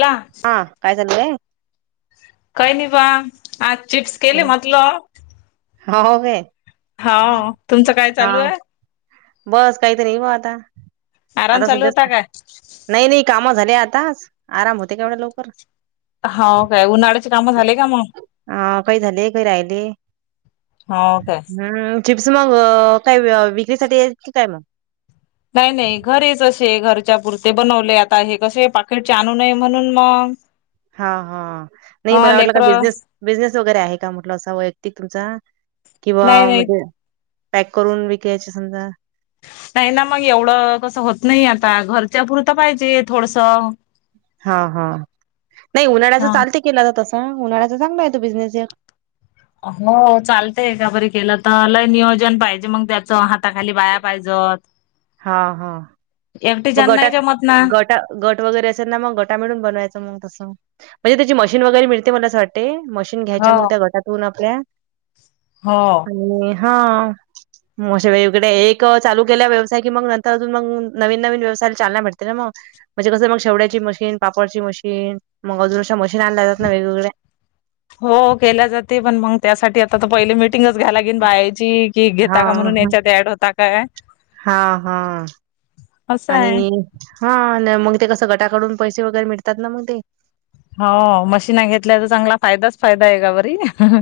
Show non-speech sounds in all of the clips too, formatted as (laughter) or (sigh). ला हा काय चाललंय. काय नाही पहा आज चिप्स केले म्हंटलं. हा हो काय. हाव तुमचं काय हा चालू आहे बस काहीतरी म आता आराम आता चालू सध्याच होता का काय नाही नाही कामं झाले आताच आराम होते का केवढ्या लवकर. हो काय उन्हाळ्याचे कामं झाले का मग अ काही झाले काही राहिले हो काय हम्म चिप्स मग काय विक्रीसाठी येत की काय मग? नाही नाही घरीच असे घरच्या पुरते बनवले आता हे कसे पाकिटचे आणूू नये म्हणून मग (inaudible) हा हा नाही हा मला वाटलं का लेकर बिझनेस बिजनेस वगैरे आहे का म्हटलं असा वैयक्तिक तुमचा किंवा नाही नाही म्हणजे पॅक करून विकायचे समजा नाही ना मग एवढं कसं होत नाही आता घरच्या पुरत पाहिजे थोडस हा हा नाही उन्हाळ्याच चालत केलं तर तस उन्हाळ्याचा चांगलाय तो बिजनेस यो हो चालतय एका परी केलं तर लय नियोजन पाहिजे मग त्याच हाताखाली बाया पाहिजेल. हा हा. मग एकटीच्यान नाही गटात जमत ना गटा गट वगैरे असेल ना मग गटा मिळून बनवायचं मग तसं म्हणजे त्याची मशीन वगैरे मिळते मला असं वाटते, मशीन घ्यायच्या हो मग त्या गटातून आपल्या हो. आणि हा म हे असे वेगवेगळे एक चालू केल्या व्यवसाय की मग नंतर अजून मग नवीन नवीन व्यवसायला चालना भेटते ना म म्हणजे कसं मग शेवड्याची मशीन, पापडची मशीन मग अजून अशा मशीन आणल्या जात ना वेगवेगळ्या हो केल तर ते पण मग त्यासाठी आता तर पहिले मिटिंगच घ्याया लागेन बायाची की हा घेता का म्हणून याच्यात ऍड होता काय? हा हा असं आणि आहे हा अन मग ते कसं गटाकडून पैसे वगैरे मिळतात ना मग ते हो, मशीन घेतल्या तर चांगला फायदाच फायदा आहे एकापरी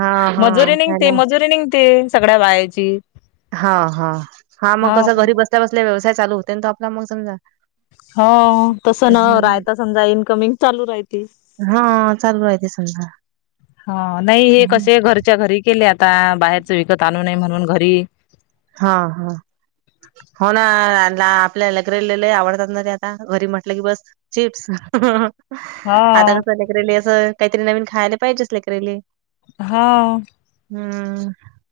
हा हा मजुरी हाय निघते ना. मजुरी निघते सगळ्या बायाची हा हा हा मग कसं घरी बसल्या बसल्या व्यवसाय चालू होते तो आपला मग समजा हो तसं न हम्म. रायता समजा इनकमिंग चालू राहती. हा चालू आहे ते समजा. हा नाही हे हम्म कसे घर च्या घरी केले आता बाहेरच विकत आणू नये म्हणून घरी हा हा. हो ना आपल्या लेकराले लय आवडतात ना ते आता घरी म्हटलं की बस चिप्स आता हा कसं लेकरले असं काहीतरी नवीन खायला पाहिजेच लेकरले हा. हम्म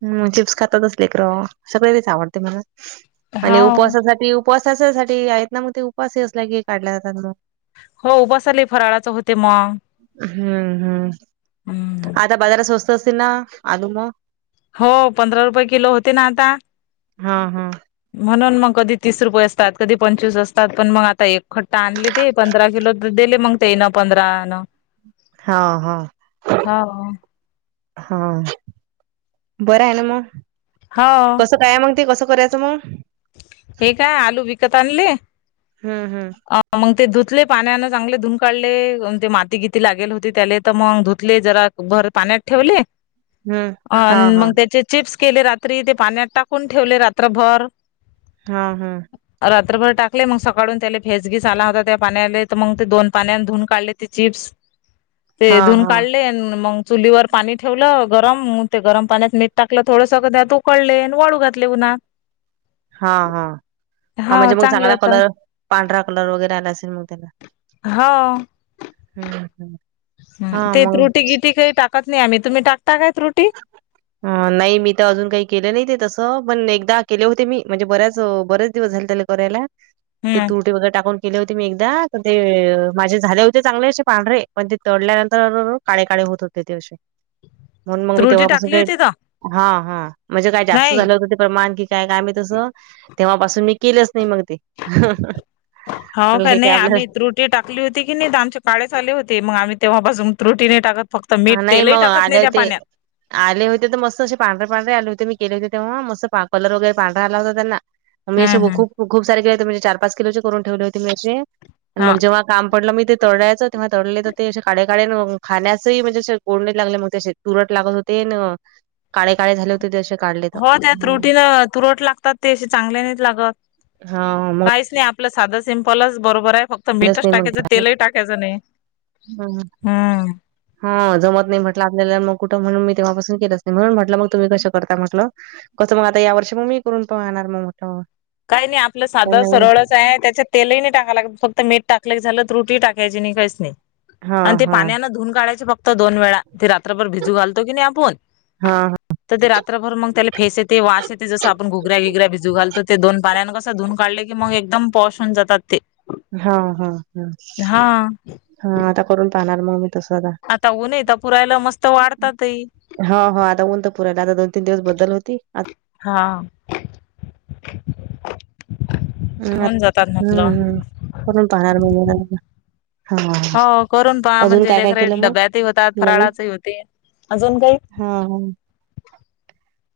हम्म चिप्स खातातच लेकर सगळ तेच आवडते मला आणि हो उपवासासाठी उपवासाच्यासाठी आहेत ना मग ते उपवास असल्या की काढल्या जातात मग हो उपासाले फराळाचं होते मग हम्म हम्म. हम्म. आता बाजारात स्वस्त असतील ना आलू म हो, पंधरा रुपये किलो होते ना आता हा हा. म्हणून मग कधी तीस रुपये असतात, कधी पंचवीस असतात पण मग आता एक खट्टा आणले ते. पंधरा किलो तर दिले मग तेन पंधरान हा हा. हो हा, बरं ये ना म होव. कसं काय आहे मग ते? कसं करायचं मग? हे काय आलू विकत आणले? हम्म हम्म आ मग ते धुतले पाण्यान चांगले धुन काढले, अन ते मातीगीती लागेल होती त्याले तर मग धुतले जरा भर पाण्यात ठेवले हम्म हा अन हा मग त्याचे चिप्स केले रात्री, ते पाण्यात टाकून ठेवले रात्रभर. हा ह. रात्रभर टाकले मग सकाळून त्याला फेसगीस आला होता त्या पाण्याले, त मंग ते दोन पाण्या धुन काढले ते चिप्स. ते हा धुन हा काढले आणि मंग चुलीवर पाणी ठेवलं गरम, म ते गरम पाण्यात मीठ टाकलं थोडस, म त्यात उकळले न वाळू घातले उन्हात. हा हा हा म्हणजे मग चांगले चांगला होतात कलर, पांढरा कलर वगैरे आला असेल मग त्याला. हो. हम् हम्. ते त्रुटी गिटी काही टाकत नाही आम्ही, तुम्ही टाकता काय त्रुटी? (inaudible) हा, नाही मी तर अजून काही केले नाही ते तसं, पण एकदा केले होते मी म्हणजे बऱ्याच बरेच दिवस झाले त्याले करायला, ते हम्म तुरटी वगरे टाकून केले होते मी एकदा, पण ते माझे झाले होते चांगले असे पांढरे, पण ते तळल्यानंतर काळे काळे होत होते. (unintelligible) म्हणून मग मी त्रुटी तेव्हापासून टाकली ते, होती का हा हा, म्हणजे काय जास्त नाही झालं होतं ते प्रमाण की (unintelligible) तस तेव्हापासून मी केलंच नाही मग ते. ह म्हटलं का हे काय नाही आपलं आम्ही त्रुट टी टाकाली होती की नही त आमचे काळे झाले होते. मग आम्ही तेव्हापासून तुरटी नाही टकत. फक्त मीठ. नाही तेलही मग टाकत आले नाही त्या होते पाण्यात. आले होते तर मस्त असे पांढरे पांढरे आले होते, मी केले होते तेव्हा. मस्त कलर वगैरे पांढरा आला होता त्यांना. मी अशे हम्म हम्म खूप खूप सारे केले होते. म्हनजे चार पाच किलोचे करून ठेवले होते मी अशे. हा मग जेंव्हा काम पडलं मी ते तळयाचं, तेव्हा तडले तर ते अशे काडे काडे खाण्यास (unintelligible) म्हणजे क लागले तुरट लागत होते काळे काळे झाले हो तेे (unintelligible) काढले. तर हो त्या तुरटीन तुरट लागतात ते, असे चांगले नाहीत लागत. हा म काहीच नाही आपलं साधं सिंपलच बरोबर, आहे फक् त केलंच मिठच नाही मग टाकायचं. तेलही टाकायचं नाही. हम्म. हा जमत नाही म्हटलं आपल्याला मग कुठं, म्हणून मी तेव्हापासून केलंच नाही. म्हणून म्हटलं मग तुम्ही कसं करता म्हटलं? कसं मग आता या वर्षी मग मी करून पहणार मग म्हटलं. काही नाही आपलं काही साधं नवीन सरळच आहे, त्याच्यात तेलही नाही टाका लागत. फक्त मीठ टाकल की झालं. तुरटी ही टाकायची नाही, काहीच नाही. आणि हां, ते हां. पाण्यान धुन काढायचे फक्त दोन वेळा. ते रात्रभर भिजू घालतो की नाही आपून हां, तर ते रात्रभर मग त्याला फेस येते, वास येते, जंस आपण घुगऱ्या बीगऱ्या भिजू घालतो ते दोन पाण्यान कसं धुन काढल की मग एकदम पॉश होऊन जातात ते. हा हा हा, हा हा, आता करून पाहणार मग मी. आता ऊन आहे त पुरायला मस्त वाढतातही. ह हो आता ऊन तर पुरायला, आता दोन तीन दिवस बदल होती. आत हा, हं, आत होऊन जातात हं, म्हटलं. हं. करून पाहणार (unintelligible) हां. हो, करून पहा अजून म्हणजे काय-काय लेखरे केलं मग डब्यातही होतात फराळाचेही होते अजून काही. हा,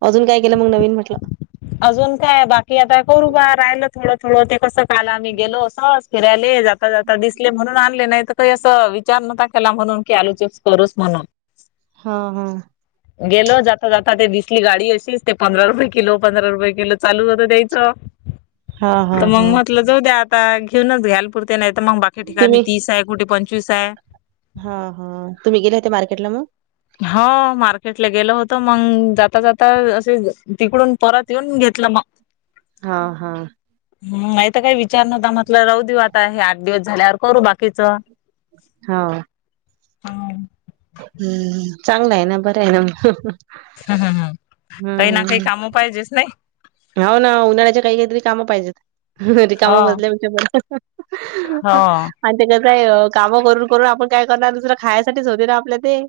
अजून काय केलं मग नवीन म्हटलं. अजून काय बाकी आता करू बा राहिलं थोडं -थोडं ते कसं काल आम्ही गेलो असतो. सहज फिरायले जाता-जाता दिसले म्हणून आणले नाही तर. का असं विचार न्हता केला म्हणून की, आलू चिप्स करूच म्हणून. हा हा, गेलो जाता-जाता ते दिसली गाडी अशीच ते पंधरा रुपये किलो. पंधरा रुपये किलो चालू होत द्यायच हां, तर हां, मग हां. म्हटलं. जाऊ द्या न आता घेऊनच घ्यायल पुरते नाही तर मग बाकी ठिकाणी तीस आहे कुठे पंचवीस आहे. हा हा, तुम्ही गेले होते मार्केटला मग? हो, मार्केटला गेलं होत. मग जाता जाता असे तिकडून परत येऊन घेतलं मग. हा हा, हम, नाही तर काही विचार नव्हता म्हटलं राहू देऊ आता हे आठ दिवस झाल्यावर करू बाकीच. हा, हा, हम, चांगलं आहे ना, बरं आहे ना मग. हा हा, काही ना, काही हम्म काम पाहिजेचना नाही. हो ना उन्हाळ्याच्या काही काहीतरी काम पाहिजेत. रिकाम हो बसल्यापेक्षा बर. हो आणि ते कसय कामं करून करून आपण काय करणार दुसरं खायसाठीच होते ना आपल्या ते.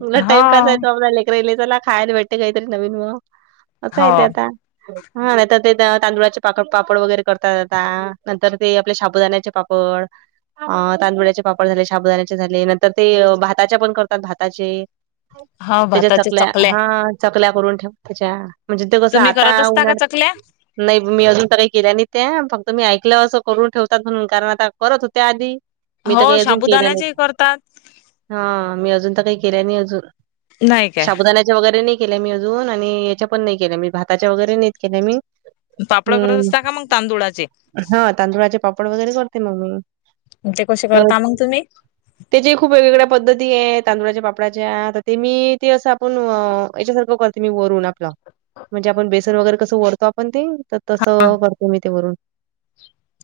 म्हटलं हो टाइम कसा येतो आहे. तो लेकरना चला खायला भेटते काहीतरी नवीन मग. आता हो येत आता. हा, नाहीतर ते तांदुळाचे पाड पापड वगैरे करतात आता नंतर ते आपल्या शाबूदाण्याचे पापड. पळ. अ, तांदुळ्याचे पापड झाले, शाबुदाण्याचे झाले नंतर ते भाताचे पण करतात भाताचे. हो त्याच्याच भाताच्या चकल्या हा, चकल्या करून ठेवाच्या त्याच्या म्हणजे ते कसं तुम्ही आता करत असता का उन्हाळ. चकल्या? नाही मी अजून अस काही केल्या नाही त्या फक्त मी ऐकलं असं करून ठेवतात म्हणून कारण आता करत होते आधी. मी हो, तर काही अजून केल्या नाहीत शबुदाण्याचे करतात. हा, मी अजून तर काही केल्या नाही अजून नाही काय साबुदाना. वगैरे नाही केल्या मी अजून आणि याच्या पण नाही केल्या मी भाताच्या वगैरे नाही केल्या मी. पापड करत हम्म असतात का मग तांदुळाचे. हा, तांदुळाचे पापड वगैरे करते मग्. ते कसे करता मग तुम्ही. त्याचे खूप वेगवेगळ्या पद्धती आहे. तांदुळाच्या पापडाच्या तर ते मी ते असं आपण याच्यासारखं क''--'' वरून आपला. म्हणजे आपण बेसन वगैरे कसं ओढतो आपण ते हा तसं करतो मी ते वरून.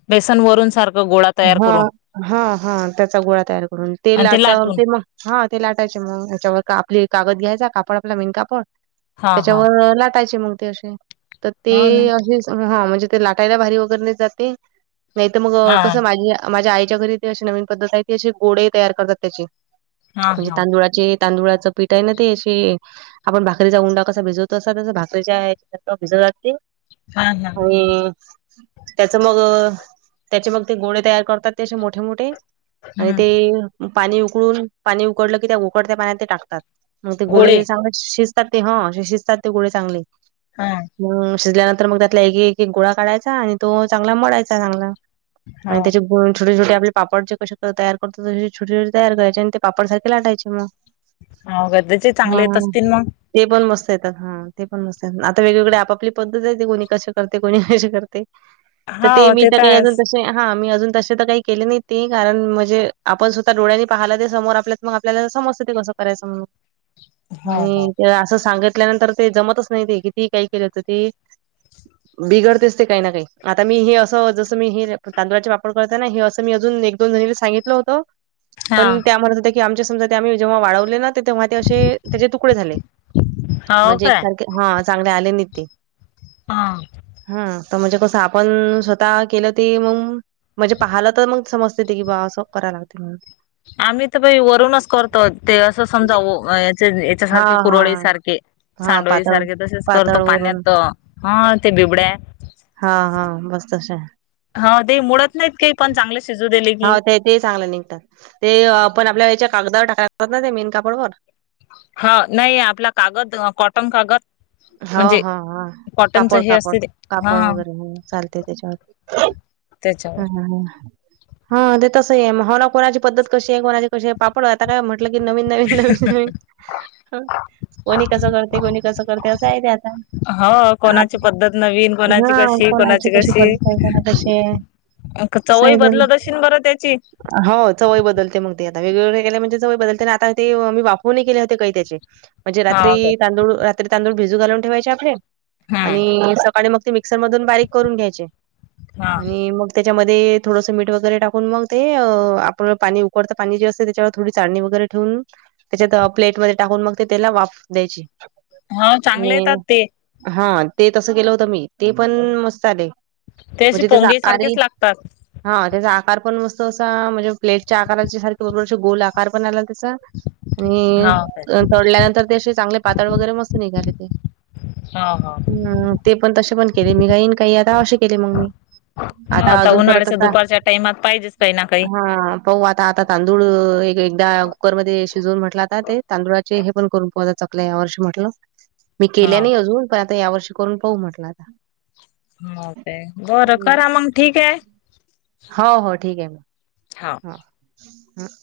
बेसन वरून सारखं गोळा तयार हा करून हा हा, त्याचा गोळा तयार करून ते आणि लाट लाटून ते मग. हा, ते लाटायचे मग याच्यावर आपली कागद घ्यायचा कापड आपला मेन कापड हा हा त्याच्यावर लाटायचं. त्याचे मग ते असे तर ते हो ना अस ह म्हणजे ते लाटायला भारी वगैर नये जाते. नाही तर मग हा कसं माझी माझ्या आईच्या घरी ते अशी नवीन पद्धत आहे ती असे गोळे तयार करतात त्याची. हा म्हणजे हा तांदुळाचे. तांदुळाचं पीठ आहे ना, तेे आपण भाकरीचा उंडा कसा भिजवतो असा त्या भाकरी. (unintelligible) हा हा त्याच मग त्याचे मग ते गोळे तयार करतात ते असे मोठे मोठे. आणि हम्म ते पाणी उकळुन, पाणी उकळलं की त्या उकळत्या पाण्यात ते टाकतात. मग ते गोळे चांगले शिजतात ते ह. शिजतात ते गोळे चांगले. हा. मग शिजल्यानंतर. मग त्यातला एक- एक गोळा काढायचा, आणि तो चांगला मळायचं चांगला. हा आणि त्याचे गोळे छोटे -छोटे आपले पापड जे कसे तयार करतो. तसे छोटे छोटे तयार करायचे आणि ते पापडारखे लाटायचे मग. हो. गरजेजे चांगले येत हा असतील मग. ते पण मस्त येतात हा ते. हो असत्यात. आता वेगवेगळे आपापली पद्धत आहे. ते कोणी कसे करते कोणी कशी करते. तर ते हाव मी तर तरी अजून आहेच. तशी च हा मी अजून तसे तर काही केले नाही ते. कारण म्हणजे आपण स्वतः डोळ्यांनी पाहिला ते समोर आपल्या मग आपल्याला समजत ते कसं करायचं. हा हा. म्हणून ते असं सांगितल्यानंतर ते जमत असतं नाही ते कीती काय केलं तर ते बिघडतेस ते काही ना काही. आता मी हे असं जसं मी हे तांदुळाचे वापर करत ना. हे असं मी अजून एक दोन जणीला सांगित ल होत. हा पण त्या म्हणत होत्या की, आमच्या समजा आम्ही जेव्हा वाळवले ना तेव्हा ते असे त्याचे तुकडे झाले. हाव म्हणजे काय एकसारखे, हा चांगले आले नाही ते हा. हा. तर म्हणजे कसं आपण स्वतः केलं ते मंग म्हणजे पाहायला तर मग समजते बा असं कराय लागते म्हणून आम्ही तर बाई वरूनच करतो ते असं समजा व त्याचे ऊ त्या च्या सारखे हां, हां. कुरवडीसारखे. हां, सांडोळी पातळ सारखे तसेच करतो पातळ वरून पाण्यात. ह ते बिबड्या हा हा बस तसे हाय. ह दे मुडत नाहीत ते पण चांगलेच शिजू दीली. ह ते ते चांगले निघतात. ते आपण आपल्या वेळेच्या टाकायला लागतात ना ते मेन कापड वर ह नाही आपला कागद अ कॉटन कागद हो म्हणजे हा हा. कॉटनच कापड हे कापड असते ते हा कापड वगैरे हम चालते त्याच्यावर. त्याच्यावर हम्म हम्म. हा ते तसं आहे. हो ना कोणाची पद्धत कशी आहे. कोणाचे कशी. पापड आता काय म्हण टला की नवीन नवीन नवीन कोणी कस करते. कोणी कस ठेवता येते आता. हो कोणाची पद्धत नवीन कोणाची हं कशी कोणाची कशी करणी. काहीं काहीना तशे अ चव ही बदलत अशील बरं त्याची. हो. चवय बदलते मग ते आता वेगळेवेगळे केल्या म्हणजे चवय बदलते. आणि आता ते मी वाफवून नाही केले होते काही त्याचे. म्हणजे हा काय रात्री तांदूळ रात्री तांदूळ भिजू घालून ठेवायचे आपले हम्म आणि मग ते मिक्सर मधून बारीक करून घ्यायचे हा. आणि मग त्याच्यामध्ये थोडंसं मीठ वगैरे टाकून मग ते. आपलं पाणी उकडता पाणी जे असते त्याच्यावर थोडी चाळणी वगैरे ठेवून. त्याच्यात प्लेटमध्ये टाकून मग ते त्याला वाफ द्यायची. हा चांगले येतात ते. हा ते तसं केलं होतं मी. ते पण मस्त आले. ते असे म्हणजे त्याच पोंगे आता आणि सारखेच लागतात. हा त्याचा आकार पण मस्त असा म्हणजे प्लेटच्या आकाराचे सारखे बरोबर गोल आकार पण आला तसा. आणि हाव काय? सोडल्यानंतर ते असे चांगले पातळ वगैरे मस्त निघाले ते. हा हा. हम ते पण तशे पण केले मी काई काही. आता अशे केले मंग मी. हा आता अजून कराच उन्हाळ्याच्या का? दुपारच्या टाइमात पाहिजेच काही ना काही. हा. पाऊ आता आता तांदूळ एक एकदा कुकर मध्ये शिजवून म्हटलं आता ते तांदुळात - हे पण करून पाहूया चकल्या या वर्षी म्हटलं. मी केल्या हाव. नाही अजून पण आता या वर्षी करून पाहू म्हटलं आता. म काय. बरं करा मंग ठीक ए? हो हो ठीक आहे म हाव. ह ह्म्म्म.